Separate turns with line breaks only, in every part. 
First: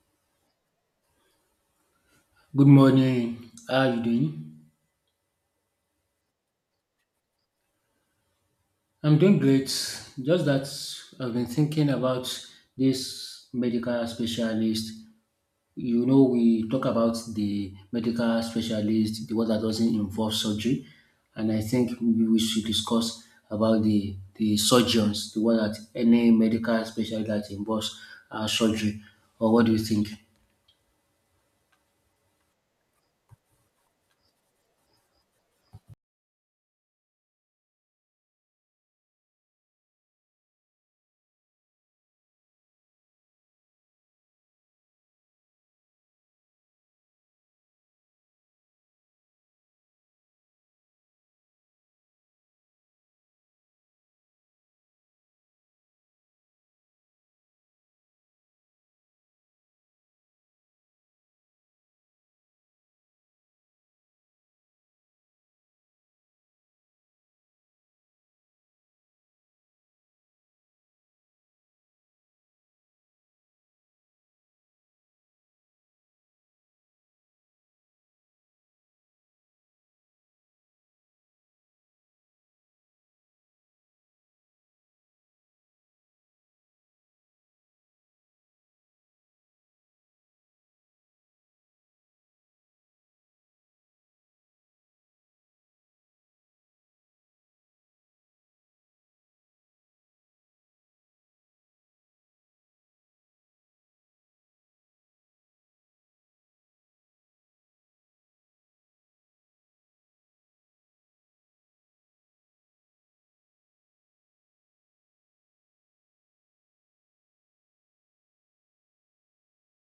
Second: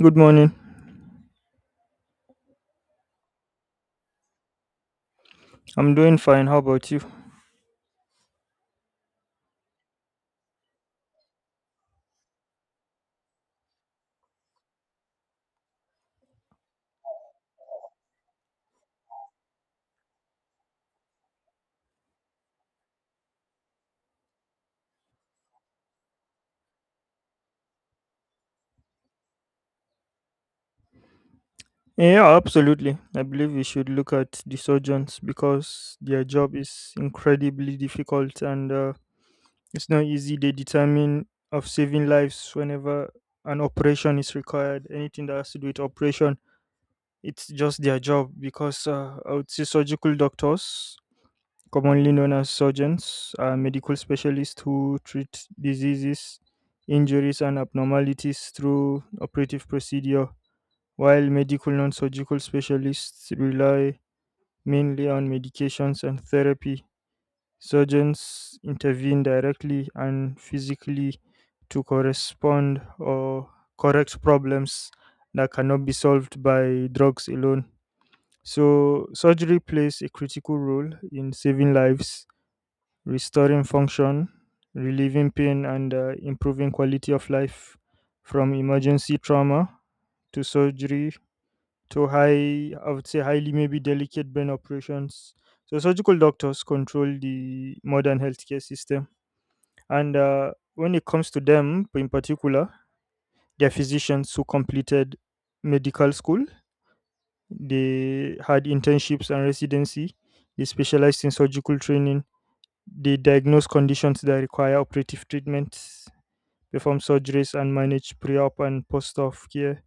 Good morning.
Good morning. How are you doing?
I'm doing fine. How about you?
I'm doing great. Just that I've been thinking about this medical specialist. You know, we talk about the medical specialist, the one that doesn't involve surgery, and I think maybe we should discuss about the surgeons, the one that any medical specialist that involves surgery. Or what do you think?
Yeah, absolutely. I believe we should look at the surgeons because their job is incredibly difficult and it's not easy. They determine of saving lives whenever an operation is required. Anything that has to do with operation, it's just their job because I would say surgical doctors, commonly known as surgeons, are medical specialists who treat diseases, injuries, and abnormalities through operative procedure. While medical non-surgical specialists rely mainly on medications and therapy, surgeons intervene directly and physically to correspond or correct problems that cannot be solved by drugs alone. So, surgery plays a critical role in saving lives, restoring function, relieving pain, and improving quality of life from emergency trauma to surgery to high, I would say, highly maybe delicate brain operations. So, surgical doctors control the modern healthcare system. And when it comes to them in particular, they're physicians who completed medical school, they had internships and residency, they specialized in surgical training, they diagnose conditions that require operative treatments, perform surgeries, and manage pre op and post op care.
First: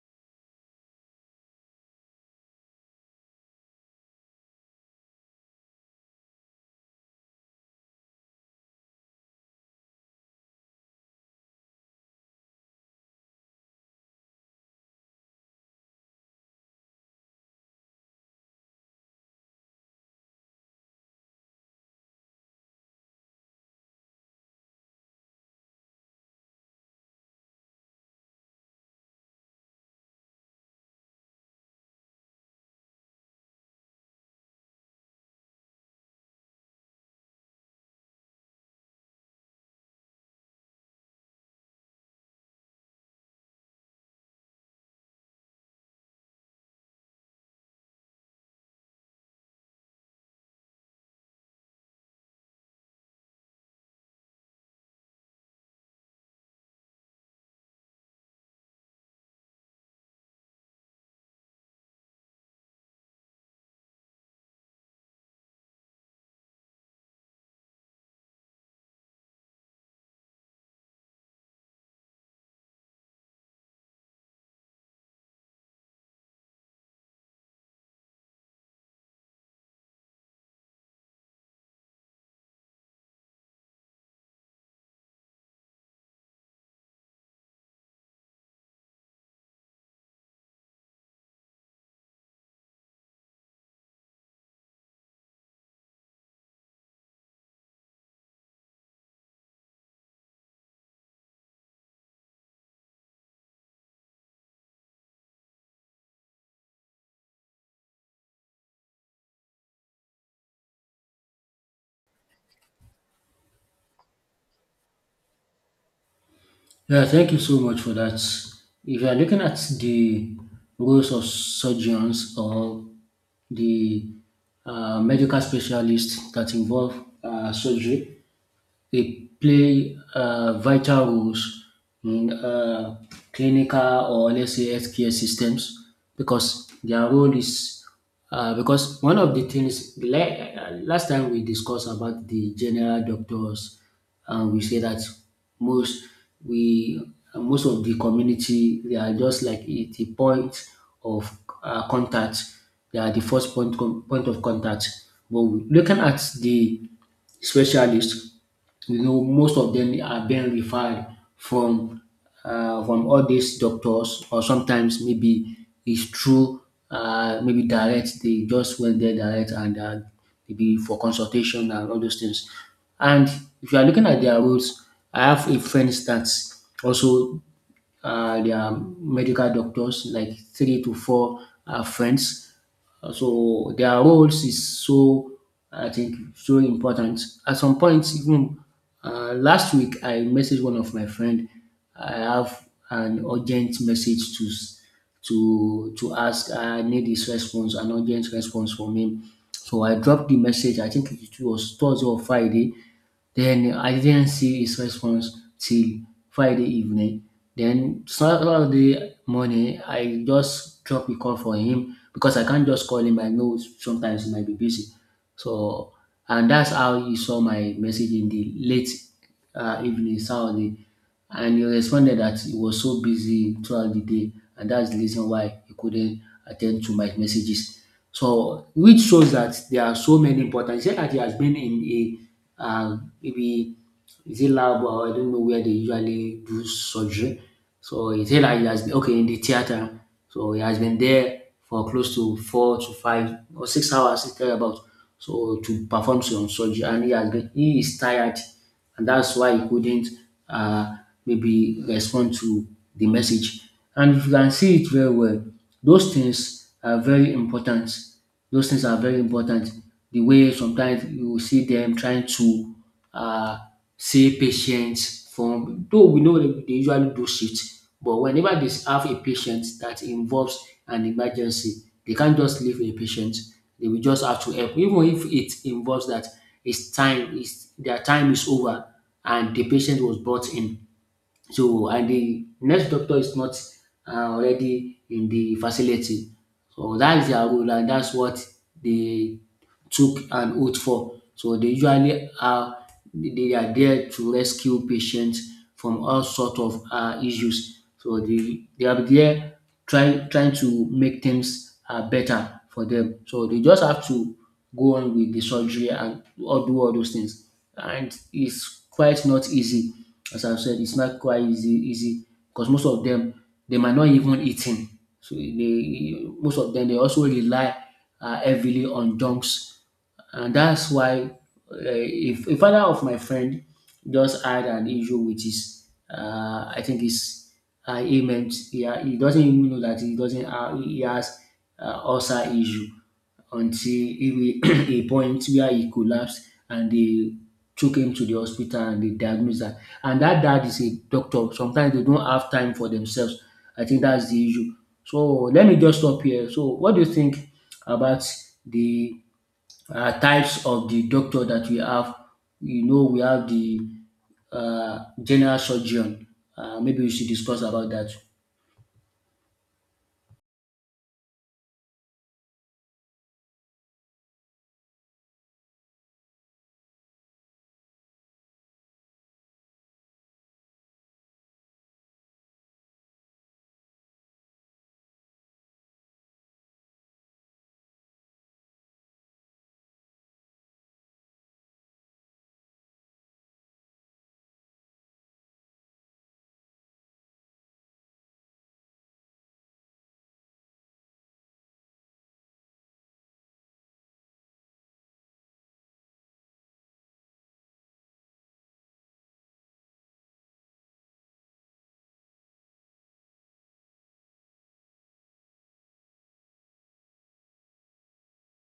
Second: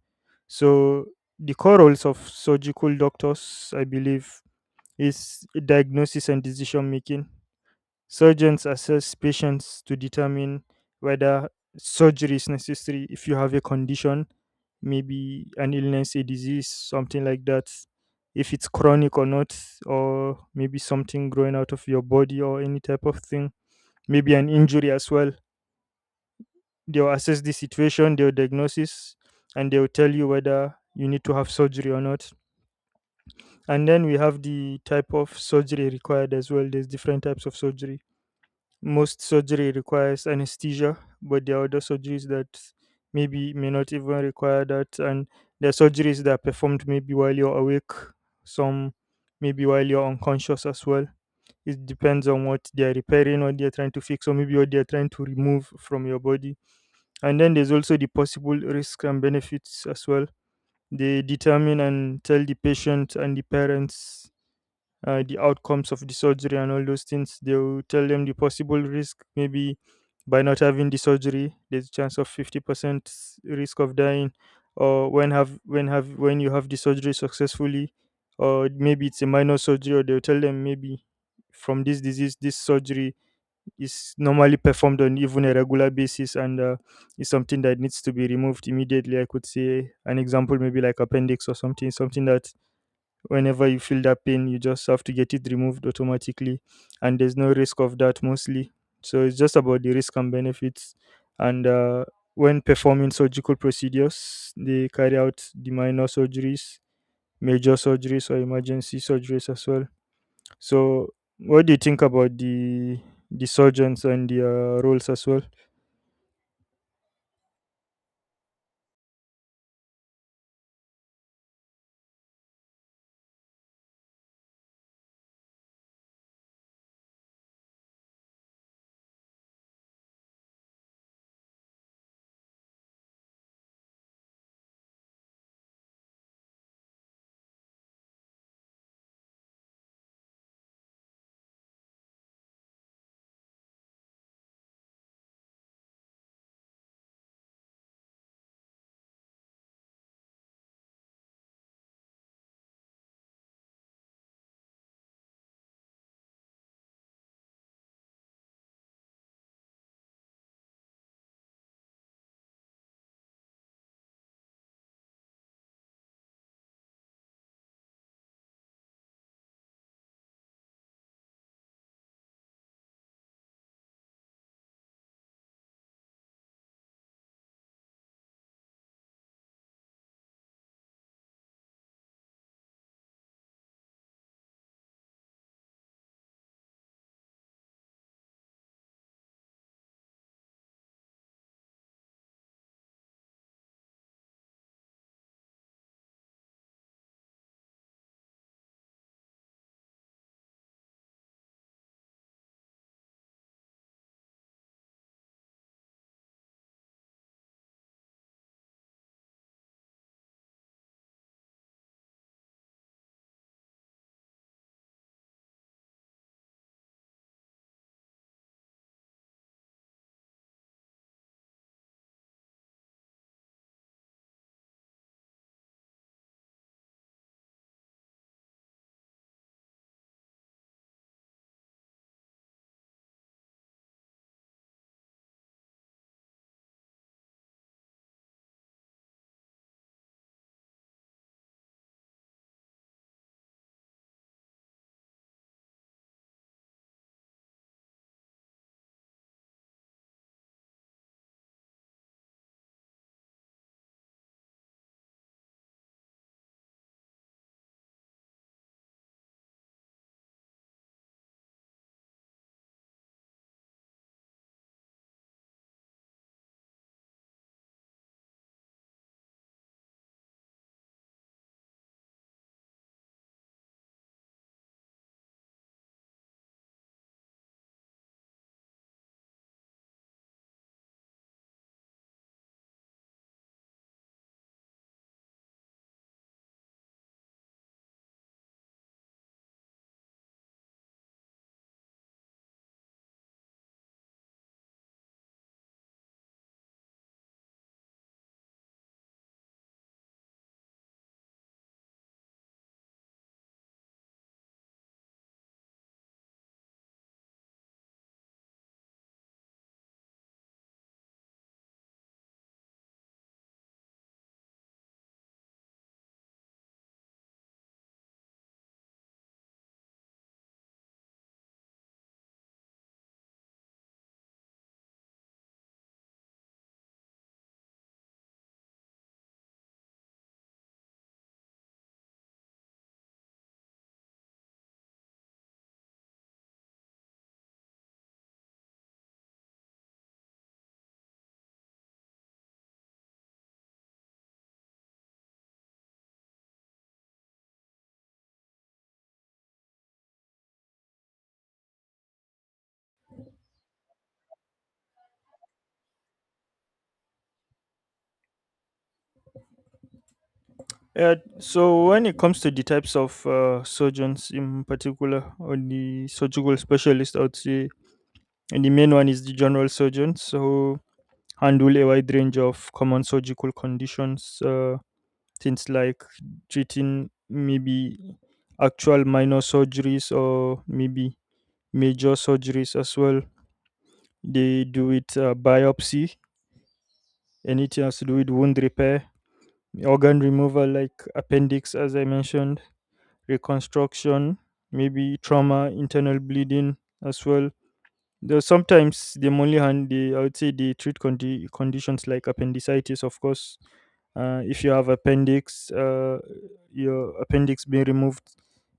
So, the core roles of surgical doctors, I believe, is diagnosis and decision making. Surgeons assess patients to determine whether surgery is necessary. If you have a condition, maybe an illness, a disease, something like that, if it's chronic or not, or maybe something growing out of your body or any type of thing, maybe an injury as well. They'll assess the situation, they'll diagnosis, and they'll tell you whether you need to have surgery or not. And then we have the type of surgery required as well. There's different types of surgery. Most surgery requires anesthesia, but there are other surgeries that maybe may not even require that. And there are surgeries that are performed maybe while you're awake, some maybe while you're unconscious as well. It depends on what they are repairing, what they are trying to fix, or maybe what they are trying to remove from your body. And then there's also the possible risks and benefits as well. They determine and tell the patient and the parents the outcomes of the surgery and all those things. They'll tell them the possible risk. Maybe by not having the surgery, there's a chance of 50% risk of dying, or when you have the surgery successfully, or maybe it's a minor surgery, or they'll tell them maybe from this disease, this surgery is normally performed on even a regular basis, and is something that needs to be removed immediately. I could say an example, maybe like appendix or something, something that whenever you feel that pain you just have to get it removed automatically, and there's no risk of that mostly. So it's just about the risk and benefits, and when performing surgical procedures they carry out the minor surgeries, major surgeries, or emergency surgeries as well. So what do you think about the surgeons and their roles as well?
Yeah, thank you so much for that. If you are looking at the roles of surgeons or the medical specialists that involve surgery, they play vital roles in clinical or let's say healthcare systems because their role is because one of the things last time we discussed about the general doctors and we say that most we most of the community they are just like the point of contact. They are the first point point of contact, but looking at the specialist, you know, most of them are being referred from from all these doctors, or sometimes maybe it's through maybe direct. They just went there direct and maybe for consultation and all those things. And if you are looking at their roles, I have a friend that also their medical doctors, like three to four friends. So their roles is so, I think, so important. At some point, even last week, I messaged one of my friend. I have an urgent message to to ask. I need his response, an urgent response from him. So I dropped the message. I think it was Thursday or Friday. Then I didn't see his response till Friday evening. Then Saturday morning, I just drop a call for him because I can't just call him. I know sometimes he might be busy. So, and that's how he saw my message in the late evening Saturday. And he responded that he was so busy throughout the day and that's the reason why he couldn't attend to my messages. So which shows that there are so many important. He said that he has been in a maybe is it lab or I don't know where they usually do surgery. So he said that he has been okay in the theater. So he has been there for close to 4 to 5 or 6 hours, it's about so to perform some surgery and he has been he is tired and that's why he couldn't uh, maybe respond to the message. And if you can see it very well, those things are very important. Those things are very important. The way sometimes you will see them trying to uh, save patients from, though we know they usually do shit, but whenever they have a patient that involves an emergency, they can't just leave a patient. They will just have to help, even if it involves that. His time, is. Their time is over, and the patient was brought in. So and the next doctor is not already in the facility. So dat is their role and dats what they took an oath for. So they usually are they are there to rescue patients from all sort of issues. So they are there trying to make things better for dem. So they just have to go on with the surgery and all do all those things and it's quite not easy. As I've said, it's not quite easy, easy because most of them they might not even eating. So they most of them they also rely heavily on junks, and that's why if a father of my friend just had an issue with his, I think his ailment. He doesn't even know that he doesn't have, he has ulcer issue until he a point where he collapsed and they took him to the hospital and they diagnosed that. And that dad is a doctor. Sometimes they don't have time for themselves. I think that's the issue. So let me just stop here. So what do you think about the types of the doctor that we have? You know, we have the general surgeon. Maybe we should discuss about that.
Yeah, so when it comes to the types of surgeons in particular, or the surgical specialist, I would say, and the main one is the general surgeons who handle a wide range of common surgical conditions, things like treating maybe actual minor surgeries or maybe major surgeries as well. They do it, biopsy, anything has to do with wound repair, organ removal like appendix, as I mentioned, reconstruction, maybe trauma, internal bleeding as well. Though sometimes the Molihan, they I would say they treat conditions like appendicitis, of course. If you have appendix, your appendix being removed,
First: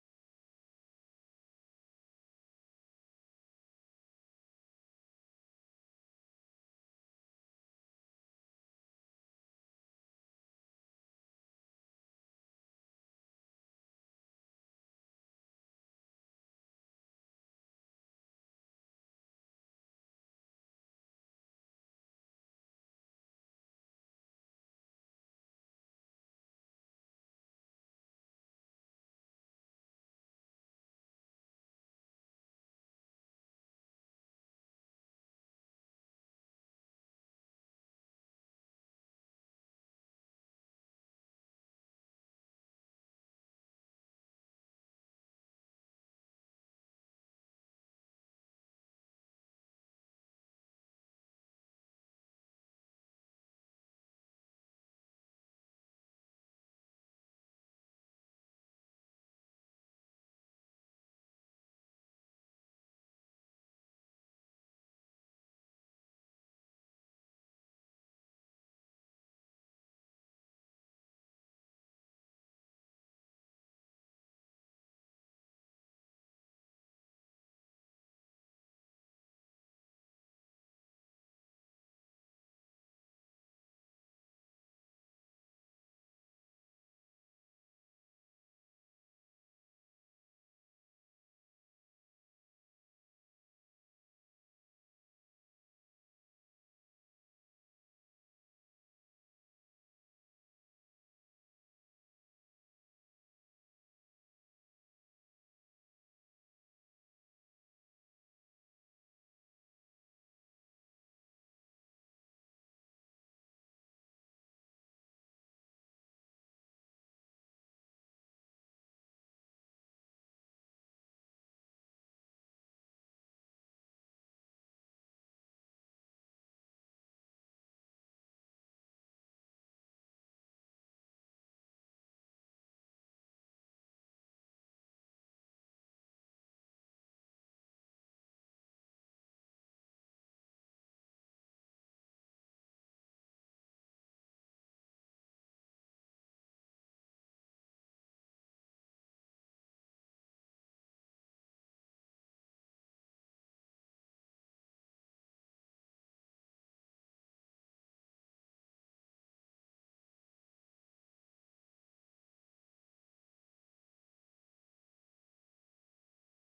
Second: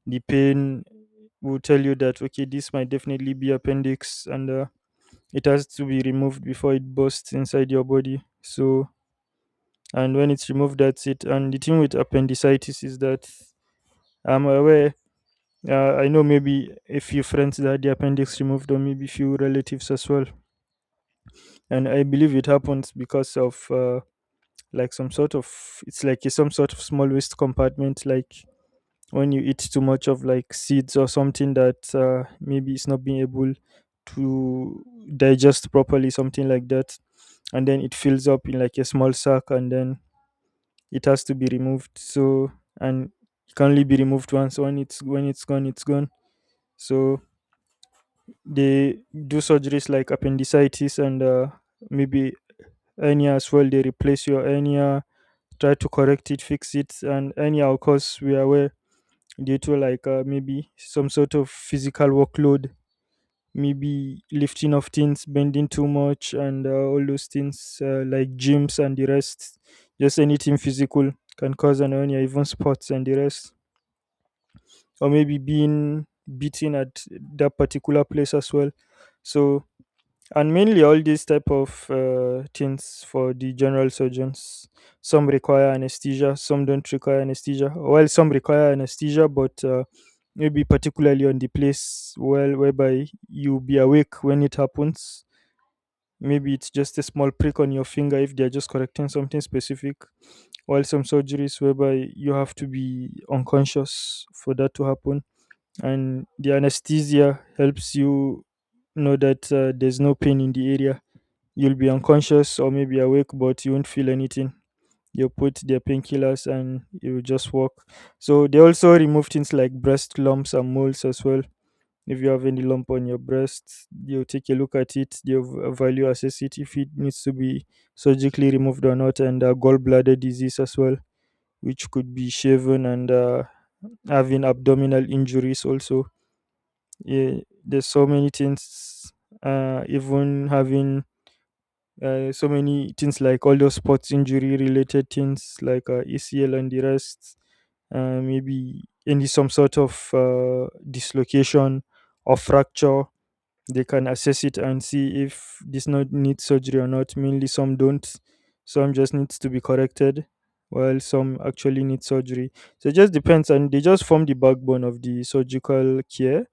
the pain will tell you that okay, this might definitely be appendix, and it has to be removed before it bursts inside your body. So, and when it's removed, that's it. And the thing with appendicitis is that I'm aware, I know maybe a few friends that had the appendix removed, or maybe few relatives as well. And I believe it happens because of like some sort of, it's like a, some sort of small waste compartment, like when you eat too much of like seeds or something that maybe it's not being able to digest properly, something like that, and then it fills up in like a small sack, and then it has to be removed. So and it can only be removed once. When it's gone, it's gone. So they do surgeries like appendicitis, and maybe hernia as well. They replace your hernia, try to correct it, fix it. And hernia, of course, we are aware, due to like maybe some sort of physical workload, maybe lifting of things, bending too much, and all those things like gyms and the rest. Just anything physical can cause an hernia, even sports and the rest, or maybe being beaten at that particular place as well. So and mainly all these type of things for the general surgeons, some require anesthesia, some don't require anesthesia. Well, some require anesthesia, but maybe particularly on the place well whereby you be awake when it happens, maybe it's just a small prick on your finger if they're just correcting something specific, while some surgeries whereby you have to be unconscious for that to happen. And the anesthesia helps you know that there's no pain in the area. You'll be unconscious or maybe awake, but you won't feel anything. You put their painkillers and you just walk. So they also remove things like breast lumps and moles as well. If you have any lump on your breast, they'll take a look at it. They'll value assess it if it needs to be surgically removed or not, and gallbladder disease as well, which could be shaven, and having abdominal injuries also. Yeah, there's so many things. Even having so many things like all those sports injury related things like ACL and the rest, maybe any some sort of dislocation or fracture, they can assess it and see if this not needs surgery or not. Mainly some don't. Some just needs to be corrected, while some actually need surgery. So it just depends, and they just form the backbone of the surgical care,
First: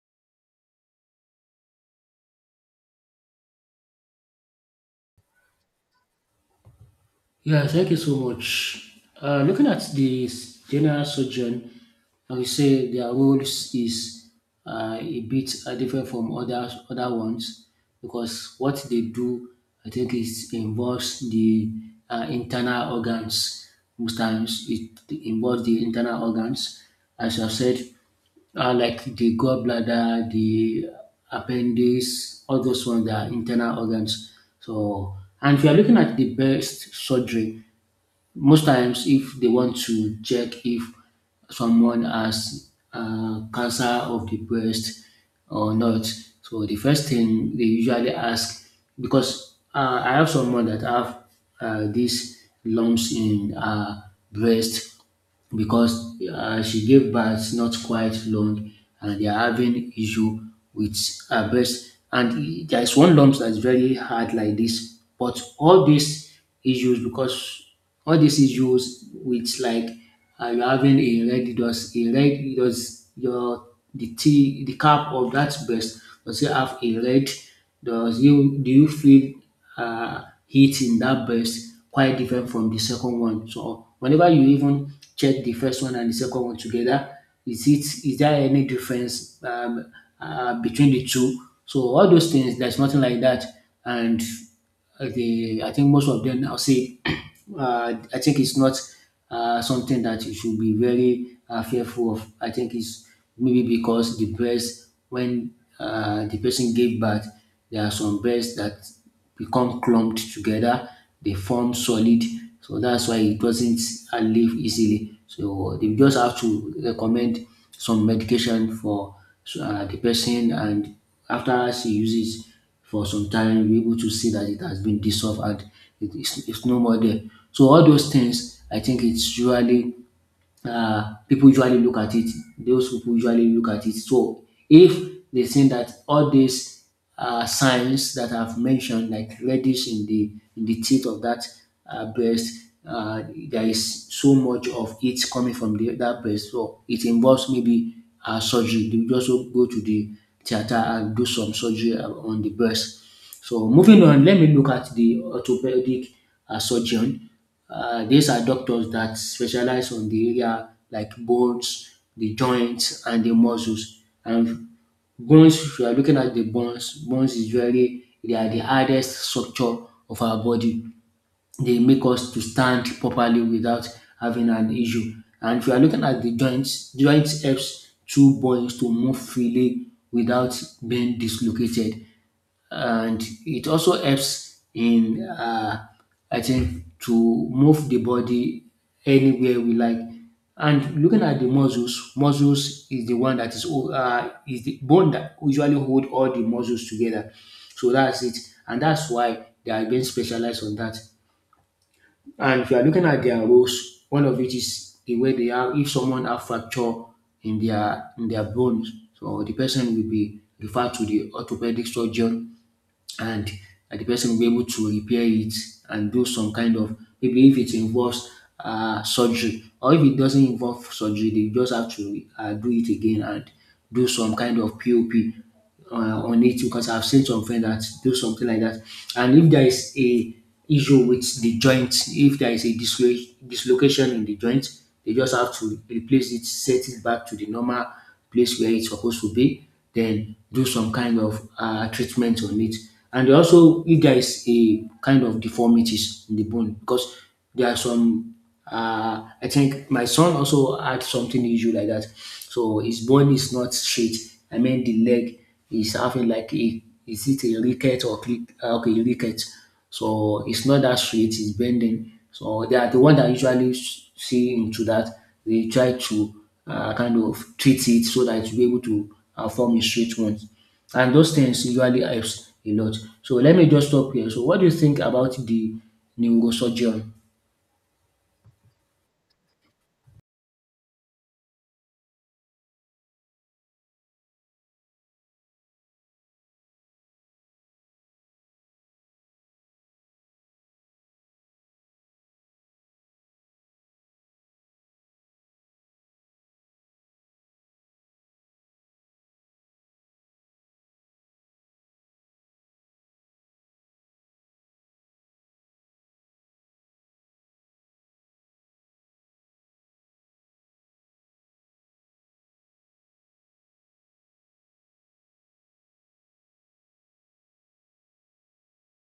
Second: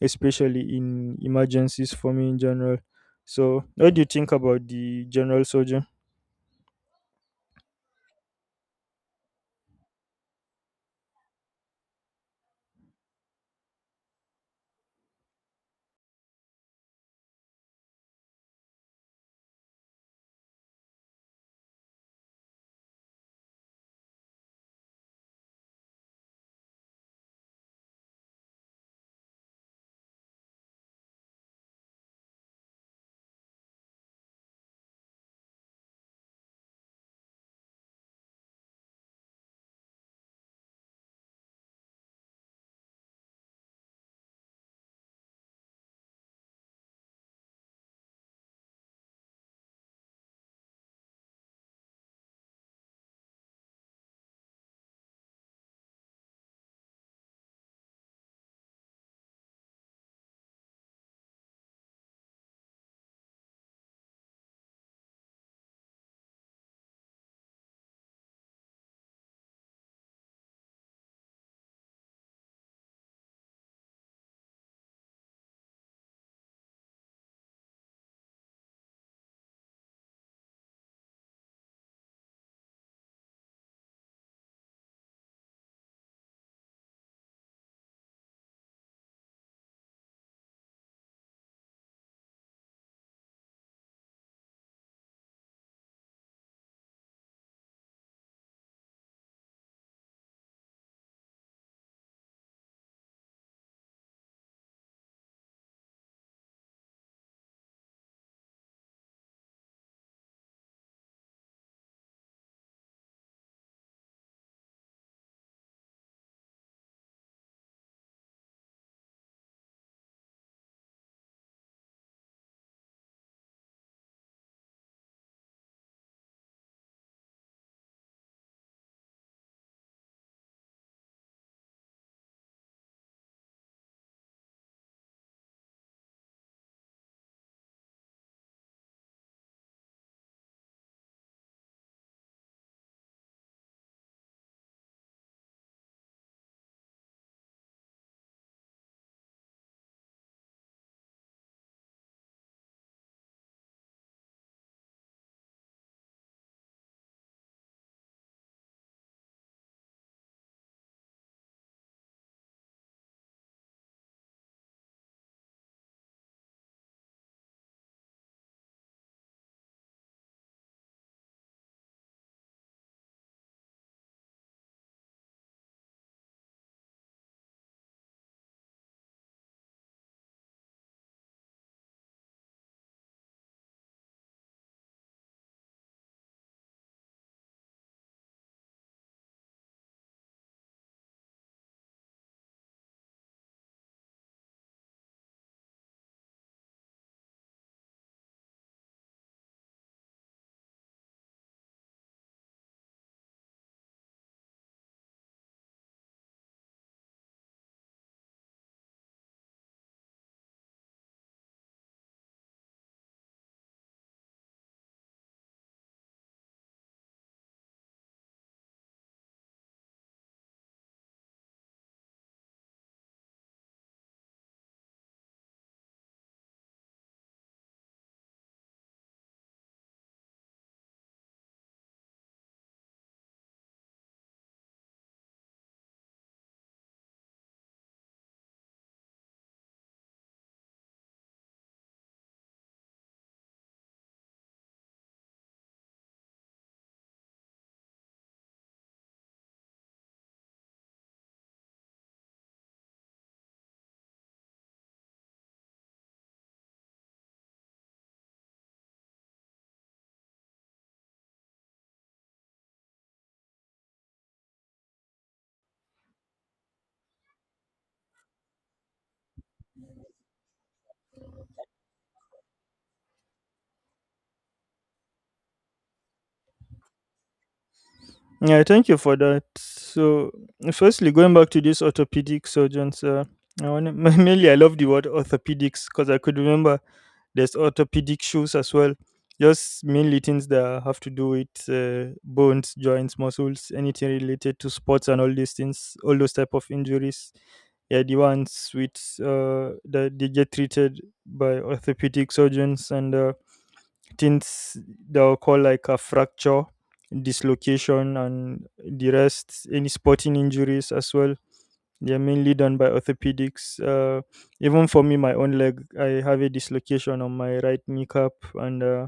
especially in emergencies for me in general. So what do you think about the general surgeon?
Yeah, thank you so much. Looking at the general surgeon, I would say their roles is a bit different from other ones because what they do, I think, is involves the internal organs. Most times, it involves the internal organs, as I said. Like the gallbladder, the appendix, all those ones they are internal organs. So, and if you are looking at the best surgery, most times if they want to check if someone has cancer of the breast or not, so the first thing they usually ask because I have someone that have these lumps in her breast because she gave birth not quite long and they are having issue with her breast and there is one lump that is very hard like this but all these issues because all these issues with like you're having a red does your the tea the cap of that breast, does it have a red, does you do you feel heat in that breast quite different from the second one. So whenever you even check the first one and the second one together, is it is there any difference between the two? So all those things, there's nothing like that. And the I think most of them I'll say I think it's not something that you should be very fearful of. I think it's maybe because the breast when the person gave birth, there are some breasts that become clumped together, they form solid. So that's why it doesn't leave easily. So they just have to recommend some medication for the person, and after she uses for some time, you're able to see that it has been dissolved and it is it's no more there. So all those things, I think it's usually people usually look at it, those people usually look at it. So if they think that all these signs that I've mentioned, like reddish in the teeth of that breast, uh, there is so much of it coming from the, that breast. So it involves maybe surgery. They will just go to the theater and do some surgery on the breast. So moving on, let me look at the orthopedic surgeon. These are doctors that specialize on the area like bones, the joints, and the muscles. And bones, if you are looking at the bones, bones is very they are the hardest structure of our body. They make us to stand properly without having an issue. And if you are looking at the joints, joints helps two bones to move freely without being dislocated and it also helps in I think to move the body anywhere we like. And looking at the muscles, muscles is the one that is is the bone that usually hold all the muscles together. So that's it, and that's why they are being specialized on that. And if you are looking at their roles, one of it is the way they are. If someone have fracture in their bones, so the person will be referred to the orthopedic surgeon and the person will be able to repair it and do some kind of maybe if it involves surgery or if it doesn't involve surgery they just have to do it again and do some kind of pop on it because I've seen some friends that do something like that. And if there is a issue with the joint, if there is a dislocation in the joint, they just have to replace it, set it back to the normal place where it's supposed to be, then do some kind of treatment on it. And also, if there is a kind of deformities in the bone, because there are some, I think my son also had something issue like that. So his bone is not straight. I mean, the leg is having like a, is it a ricket or click? Okay, ricket. So it's not that straight, it's bending. So they are the one that usually see into that. They try to kind of treat it so that it will be able to form a straight one. And those things usually helps a lot. So let me just stop here. So what do you think about the neurosurgeon?
Yeah, thank you for that. So, firstly, going back to this orthopedic surgeons, I wanna, mainly I love the word orthopedics because I could remember there's orthopedic shoes as well. Just mainly things that have to do with bones, joints, muscles, anything related to sports and all these things, all those type of injuries. Yeah, the ones which that they get treated by orthopedic surgeons and. Things they'll call like a fracture, dislocation, and the rest, any sporting injuries as well. They're mainly done by orthopedics. Even for me, my own leg, I have a dislocation on my right kneecap, and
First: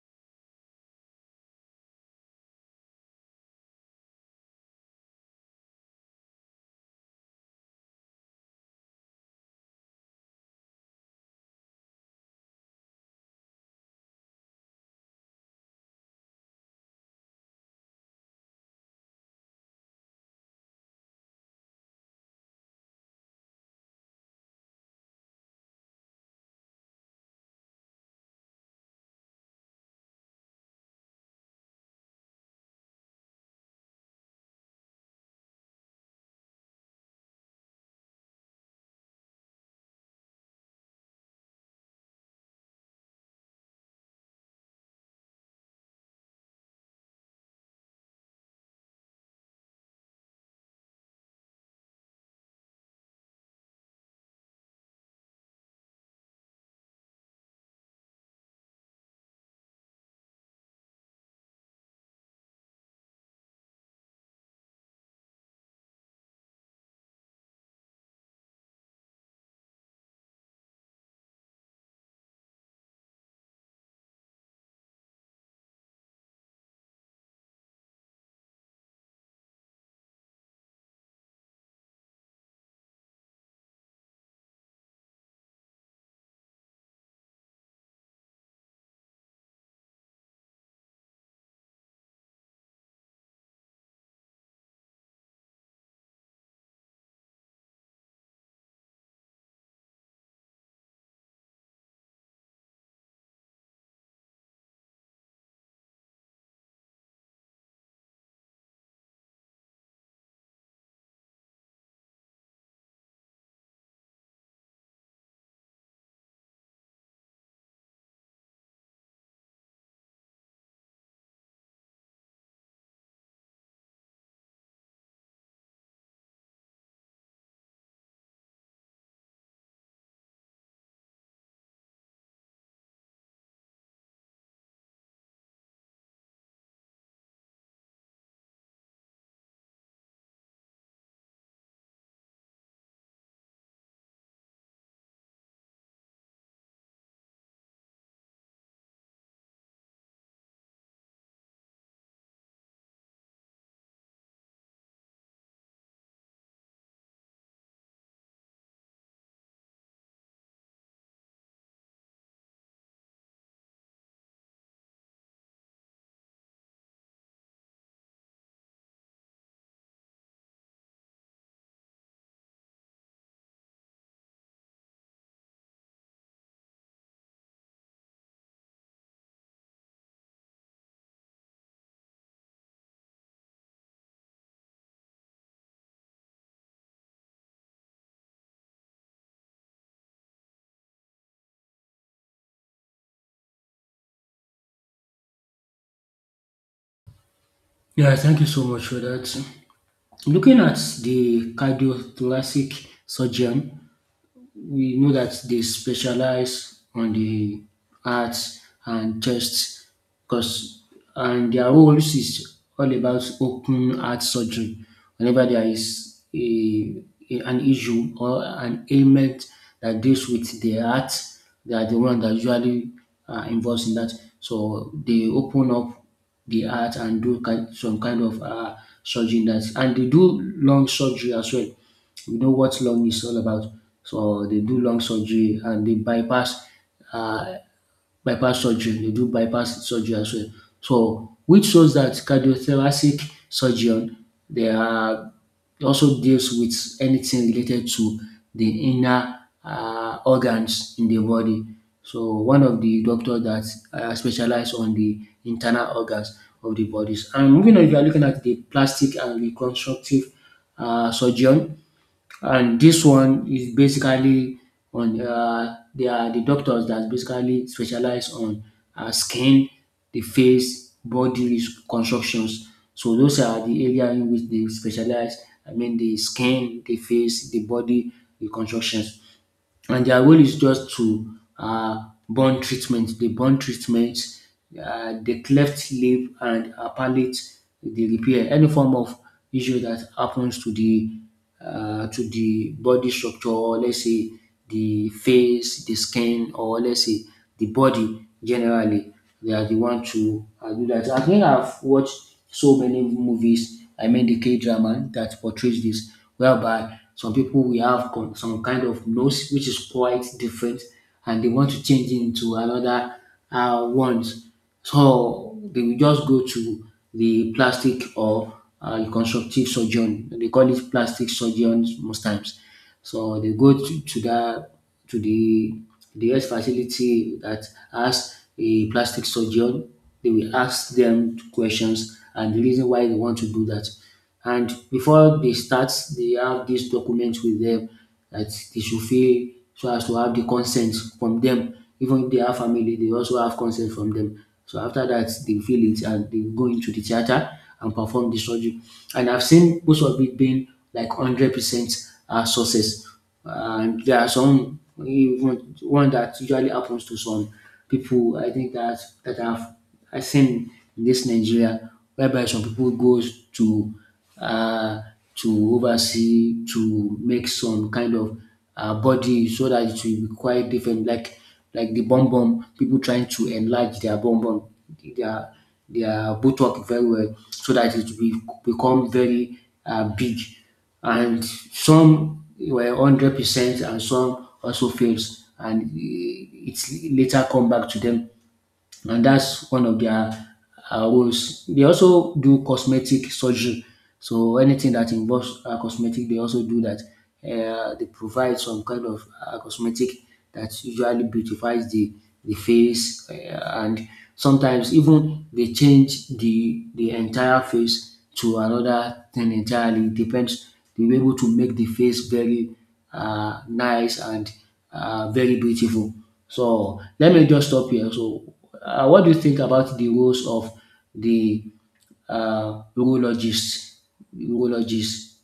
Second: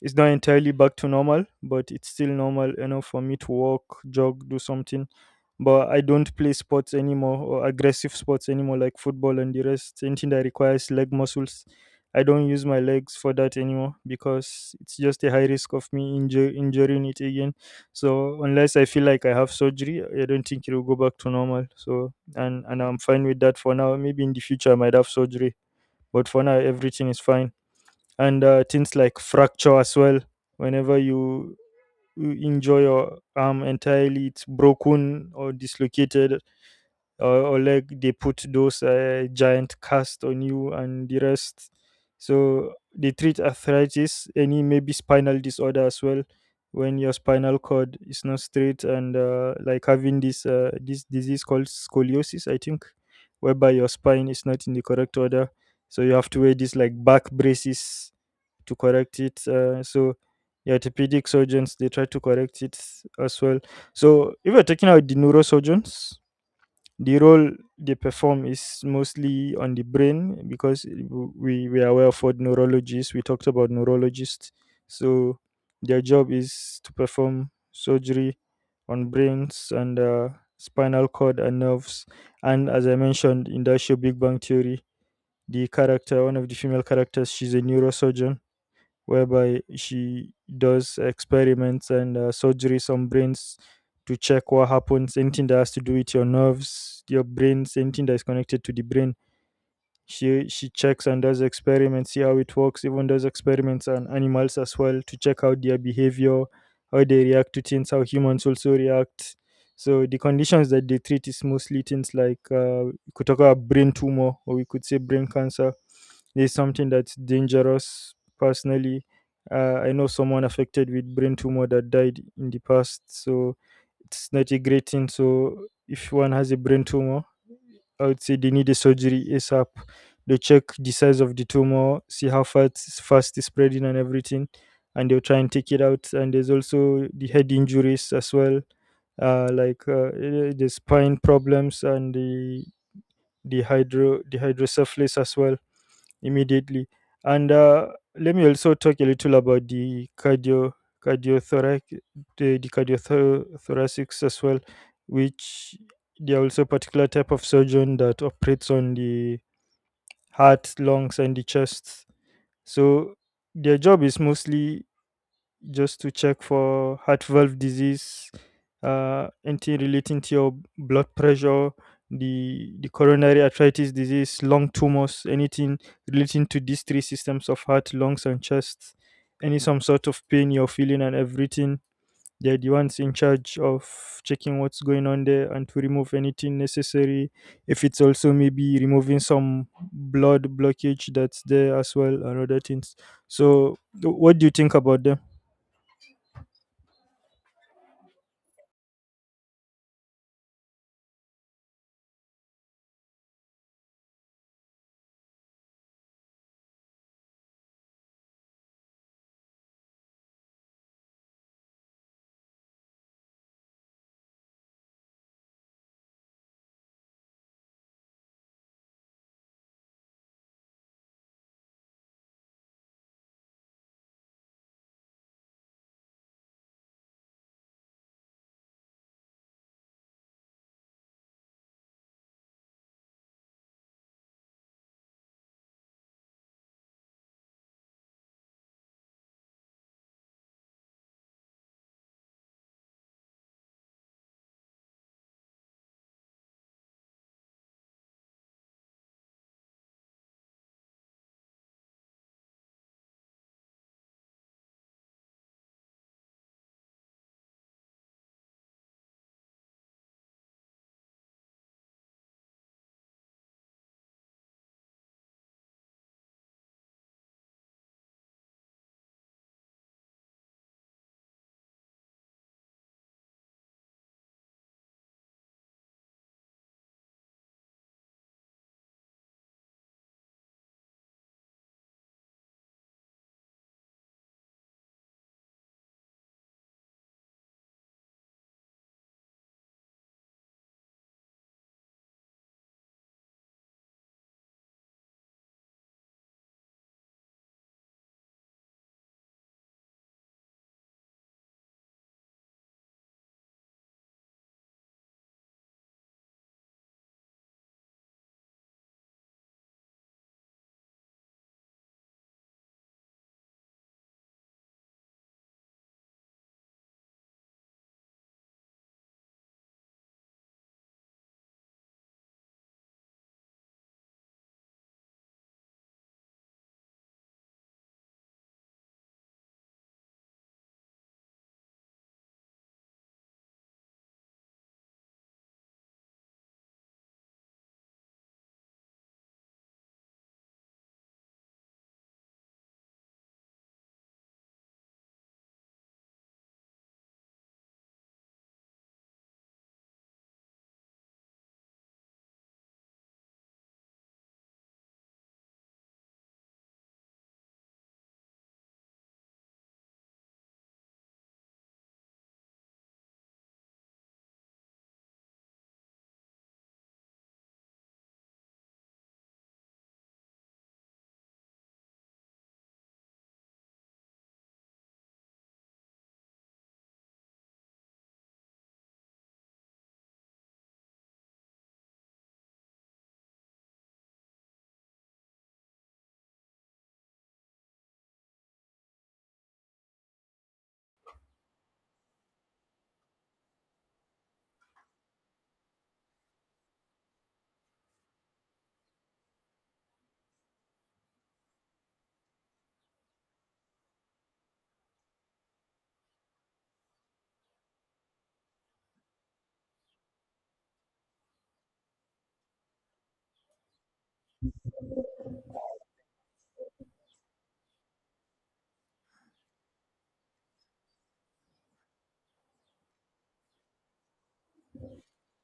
it's not entirely back to normal, but it's still normal enough for me to walk, jog, do something, but I don't play sports anymore or aggressive sports anymore, like football and the rest, anything that requires leg muscles. I don't use my legs for that anymore because it's just a high risk of me injuring it again. So unless I feel like I have surgery, I don't think it will go back to normal. So and I'm fine with that for now. Maybe in the future I might have surgery, but for now everything is fine. And things like fracture as well. Whenever you injure your arm entirely, it's broken or dislocated or like they put those giant cast on you and the rest, so they treat arthritis, any maybe spinal disorder as well when your spinal cord is not straight, and like having this disease called scoliosis, I think, whereby your spine is not in the correct order, so you have to wear these like back braces to correct it, so the orthopedic surgeons, they try to correct it as well. So if you're talking about the neurosurgeons, the role they perform is mostly on the brain, because we are well of neurologists, we talked about neurologists. So their job is to perform surgery on brains, and spinal cord and nerves. And as I mentioned, in that show Big Bang Theory, the character, one of the female characters, she's a neurosurgeon, whereby she does experiments and surgeries on brains to check what happens, anything that has to do with your nerves, your brains, anything that is connected to the brain. She checks and does experiments, see how it works, even does experiments on animals as well, to check out their behavior, how they react to things, how humans also react. So the conditions that they treat is mostly things like, we could talk about brain tumor, or we could say brain cancer. It's something that's dangerous. Personally, I know someone affected with brain tumor that died in the past, so it's not a great thing. So if one has a brain tumor, I would say they need a surgery ASAP. They check the size of the tumor, see how fast it's spreading and everything, and they'll try and take it out. And there's also the head injuries as well, the spine problems, and the hydrocephalus as well, immediately. And let me also talk a little about the cardiothorac cardiothoracics as well, which they are also a particular type of surgeon that operates on the heart, lungs, and the chest. So their job is mostly just to check for heart valve disease, anything relating to your blood pressure, the coronary arthritis disease, lung tumors, anything relating to these three systems of heart, lungs, and chest, any some sort of pain you're feeling and everything. They're the ones in charge of checking what's going on there and to remove anything necessary. If it's also maybe removing some blood blockage that's there as well and other things. So, what do you think about them?
Yeah, thank you so much for that. Looking at the cardiothoracic surgeon, we know that they specialize on the arts and chest because and their roles is all about open heart surgery whenever there is an issue or an ailment that deals with the heart. They are the one that usually are involved in that, so they open up the heart and do some kind of surgery in that, and they do lung surgery as well. We know what lung is all about. So they do lung surgery and they bypass uh, bypass surgery. They do bypass surgery as well. So which shows that cardiothoracic surgeon, they are also deals with anything related to the inner organs in the body. So one of the doctor that specialize on the internal organs of the bodies. And moving on, if you are looking at the plastic and reconstructive surgeon, and this one is basically on they are the doctors that basically specialize on skin, the face, body constructions. So those are the area in which they specialize. I mean the skin, the face, the body, the constructions, and their role is just to burn treatment. They burn treatment, they cleft lip and palate, they repair any form of issue that happens to the body structure, or let's say the face, the skin, or let's say the body generally. They are the one to do that. I think I've watched so many movies this. I mean the K drama that portrays this, whereby some people will have some kind of nose which is quite different, and they want to change it into another ones. So they will just go to the plastic or reconstructive surgeon. They call it plastic surgeons most times. So they go to that to the health facility that has a plastic surgeon. They will ask them questions and the reason why they want to do that. And before they start, they have this document with them that they should fill so as to have the consent from them. Even if they have family, they also have consent from them. So after that, they fill it and they go into the theater and perform the surgery. And I've seen most of it being like 100% success, and there are some even one that usually happens to some people. I think that I've I seen in this Nigeria whereby some people goes uh, to oversee to make some kind of body so that it will be quite different, like the bum bum, people trying to enlarge their bum bum, their their buttock very well so that it will be, become very big. And some were 100% and some also failed, and it's later come back to them. And that's one of their roles. They also do cosmetic surgery, so anything that involves cosmetic, they also do that. They provide some kind of cosmetic that usually beautifies the face, and sometimes even they change the entire face to another thing entirely. It depends. They were able to make the face very nice and very beautiful. So let me just stop here. So what do you think about the roles of the urologist? Urologist.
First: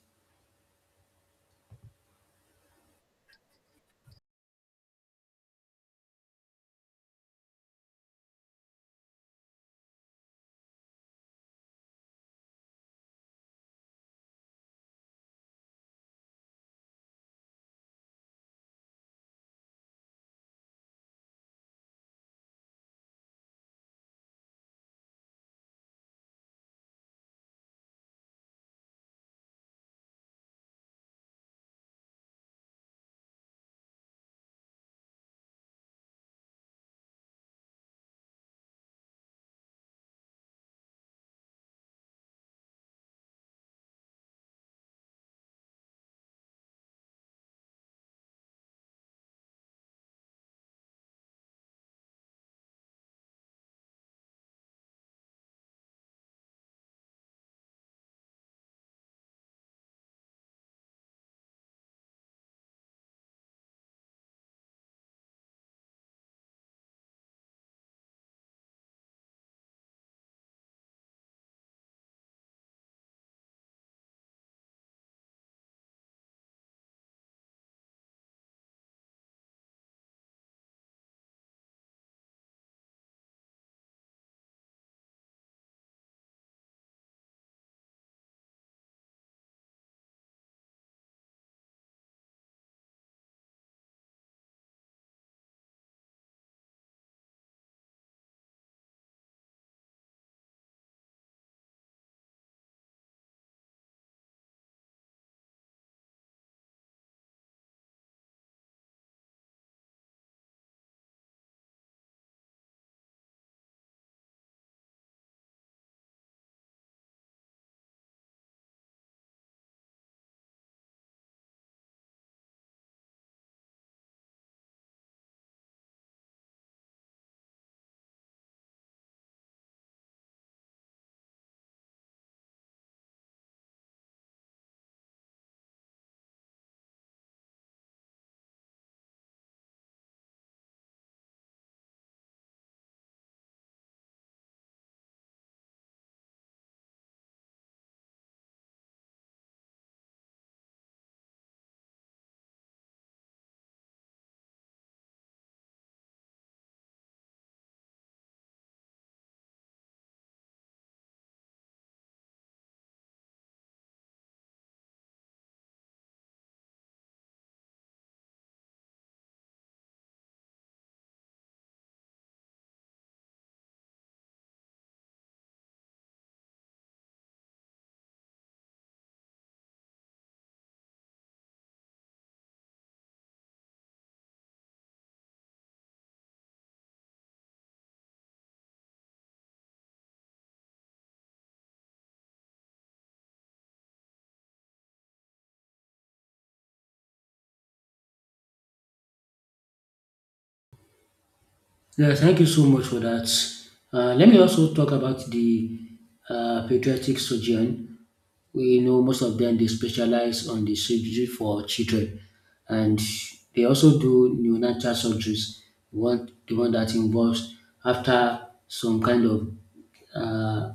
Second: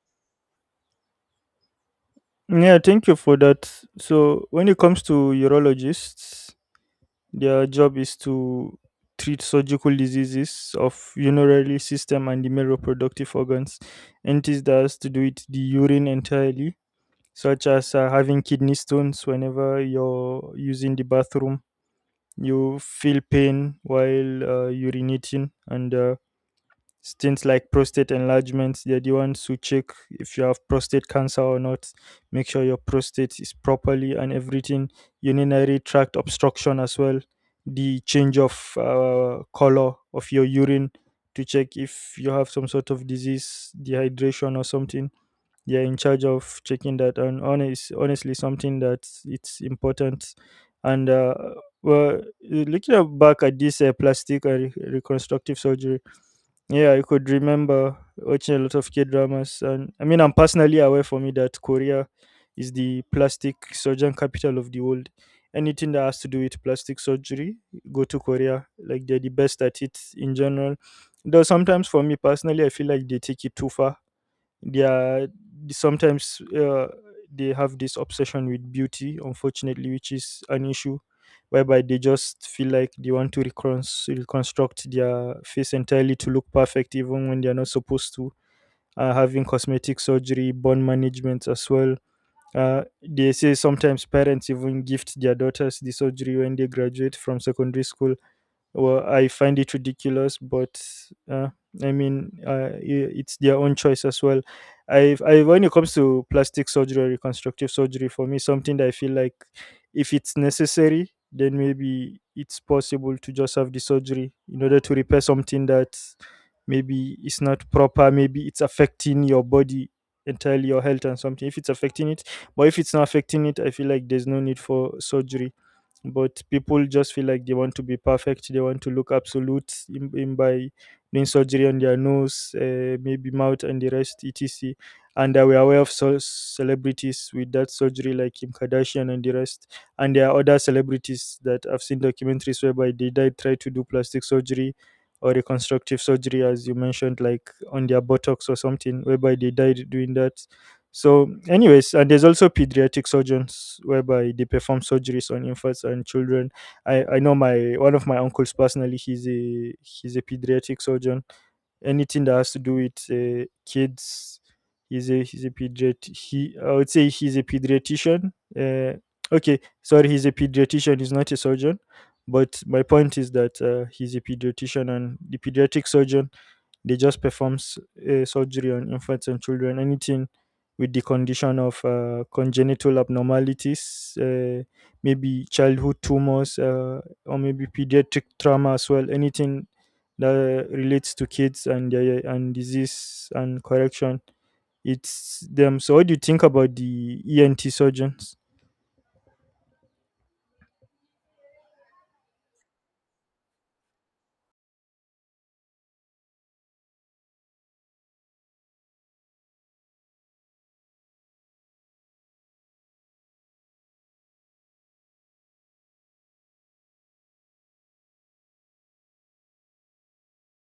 Yeah, thank you for that. So, when it comes to urologists, their job is to treat surgical diseases of urinary system and the male reproductive organs. Entities that has to do with the urine entirely, such as having kidney stones. Whenever you're using the bathroom, you feel pain while urinating, and things like prostate enlargement. They're the ones who check if you have prostate cancer or not, make sure your prostate is properly and everything, urinary tract obstruction as well, the change of color of your urine, to check if you have some sort of disease, dehydration or something. They're in charge of checking that, and honestly, something that it's important. And well, looking at back at this reconstructive surgery, yeah, I could remember watching a lot of K dramas, and I mean, I'm personally aware for me that Korea is the plastic surgeon capital of the world. Anything that has to do with plastic surgery, go to Korea. Like they're the best at it in general. Though sometimes for me personally, I feel like they take it too far. They are sometimes, they have this obsession with beauty, unfortunately, which is an issue, whereby they just feel like they want to reconstruct their face entirely to look perfect even when they are not supposed to. Uh, having cosmetic surgery, bone management as well. They say sometimes parents even gift their daughters the surgery when they graduate from secondary school. Well, I find it ridiculous, but uh, I mean, it's their own choice as well. I, when it comes to plastic surgery or reconstructive surgery, for me, something that I feel like, if it's necessary, then maybe it's possible to just have the surgery in order to repair something that maybe it's not proper, maybe it's affecting your body entirely, your health and something, if it's affecting it. But if it's not affecting it, I feel like there's no need for surgery. But people just feel like they want to be perfect, they want to look absolute in, by doing surgery on their nose, maybe mouth and the rest, etc. And we're aware of celebrities with that surgery, like Kim Kardashian and the rest. And there are other celebrities that I've seen documentaries whereby they died try to do plastic surgery or reconstructive surgery as you mentioned, like on their buttocks or something, whereby they died doing that. So, anyways, and there's also pediatric surgeons whereby they perform surgeries on infants and children. I know my one of my uncles personally. He's a pediatric surgeon, anything that has to do with kids. He's a pediat. He I would say he's a pediatrician. Uh, okay, sorry, he's a pediatrician. He's not a surgeon. But my point is that he's a pediatrician, and the pediatric surgeon, they just performs surgery on infants and children. Anything with the condition of congenital abnormalities, maybe childhood tumors, or maybe pediatric trauma as well. Anything that relates to kids and their and disease and correction. It's them. So, what do you think about the ENT surgeons?
Yes, thank you so much for that. Let me also talk about the pediatric surgeon. We know most of them they specialize on the surgery for children, and they also do neonatal surgeries. One, the one that involves after some kind of uh,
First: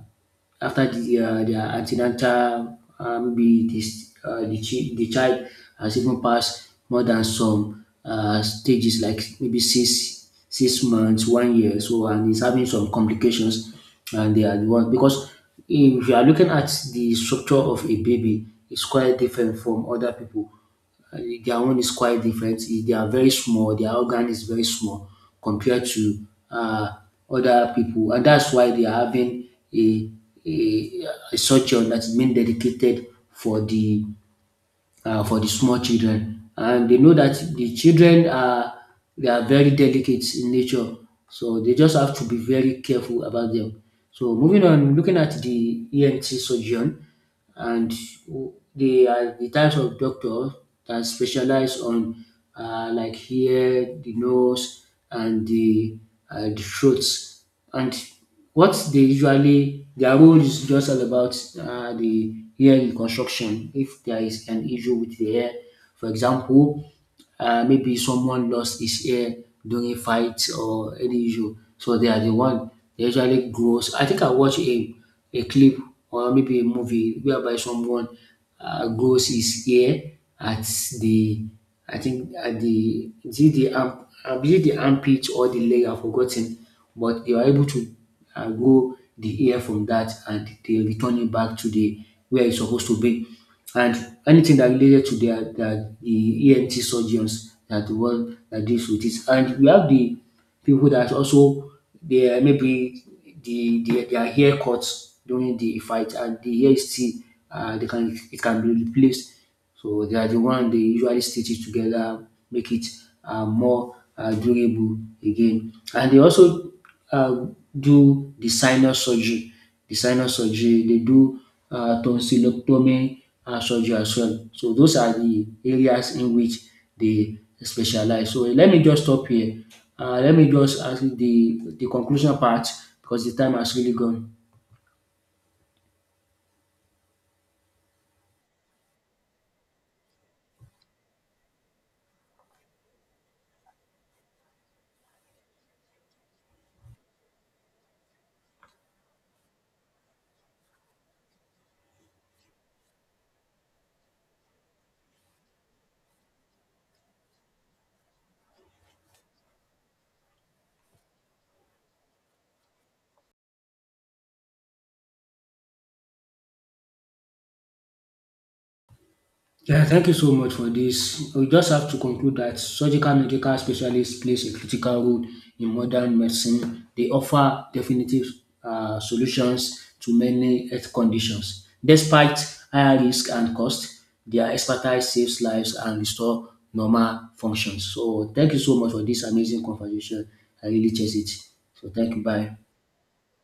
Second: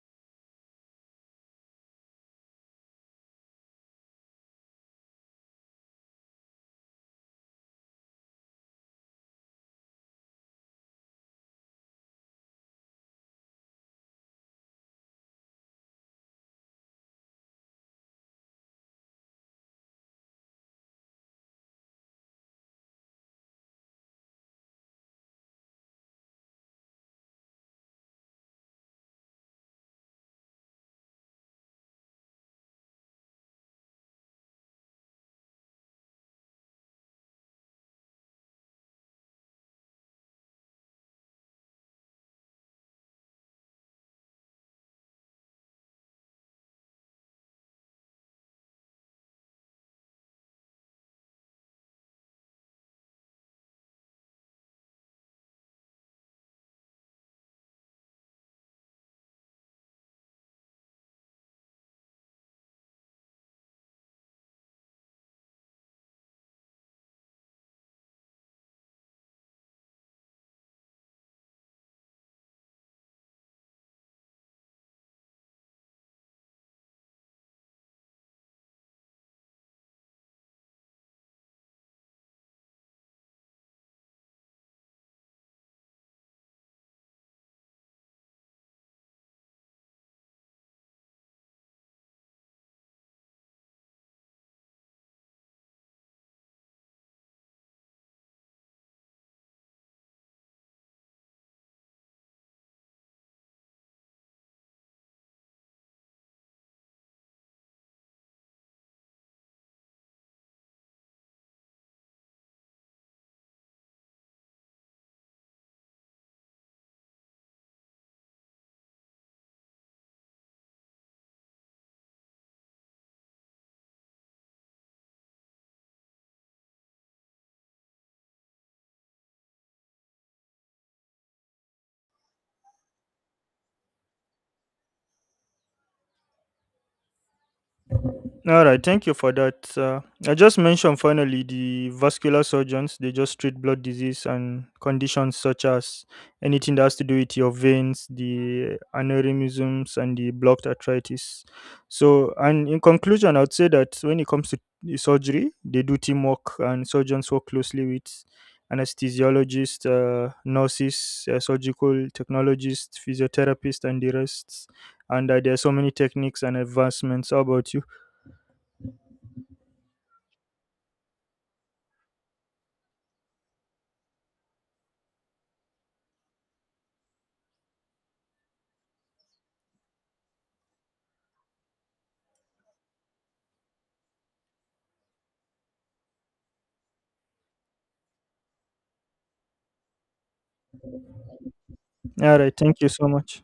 after the, their antenatal be this, the, chi- the child has even passed more than some stages, like maybe six months, one year so, and is having some complications. And they are the one because if you are looking at the structure of a baby, it's quite different from other people. Uh, their own is quite different. Eh, they are very small. Their organ is very small compared to uh, other people, and that's why they are having a, a, a surgeon that's been dedicated for the for the small children. And they know that the children are they are very delicate in nature, so they just have to be very careful about them. So moving on, looking at the ENT surgeon, and they are the types of doctors that specialize on like here the nose and the throats, and what they usually their role is just all about the hair reconstruction if there is an issue with the hair. For example, maybe someone lost his hair during fight or any issue, so they are the one they usually grows. I think I watched a clip or maybe a movie whereby someone grows his hair at the I think at the is it the arm is it the armpit or the leg, I've forgotten, but they were able to grow the hair from that and they return it back to the where it's supposed to be. And anything that related to the ENT surgeons that the one that deals with it. And we have the people that also they are maybe their hair cuts during the fight, and the hair is still they can it can be replaced. So they are the one they usually stitch it together, make it more durable again. And they also uh, do the sinus surgery. The sinus surgery, they do tonsillectomy surgery as well. So those are the areas in which they specialize. So let me just stop here. Let me just ask the conclusion part because the time has really gone.
All right, thank you for that. I just mentioned finally the vascular surgeons, they just treat blood disease and conditions such as anything that has to do with your veins, the aneurysms, and the blocked arthritis. So, and in conclusion, I would say that when it comes to the surgery, they do teamwork, and surgeons work closely with anesthesiologists, nurses, surgical technologists, physiotherapists, and the rest. And there are so many techniques and advancements. How about you?
Yeah, thank you so much for this. We just have to conclude that surgical medical specialists plays a critical role in modern medicine. They offer definitive solutions to many health conditions. Despite higher risk and cost, their expertise saves lives and restore normal functions. So thank you so much for this amazing conversation. I really cherish it. So thank you.
Alright,
Bye.
thank you so much.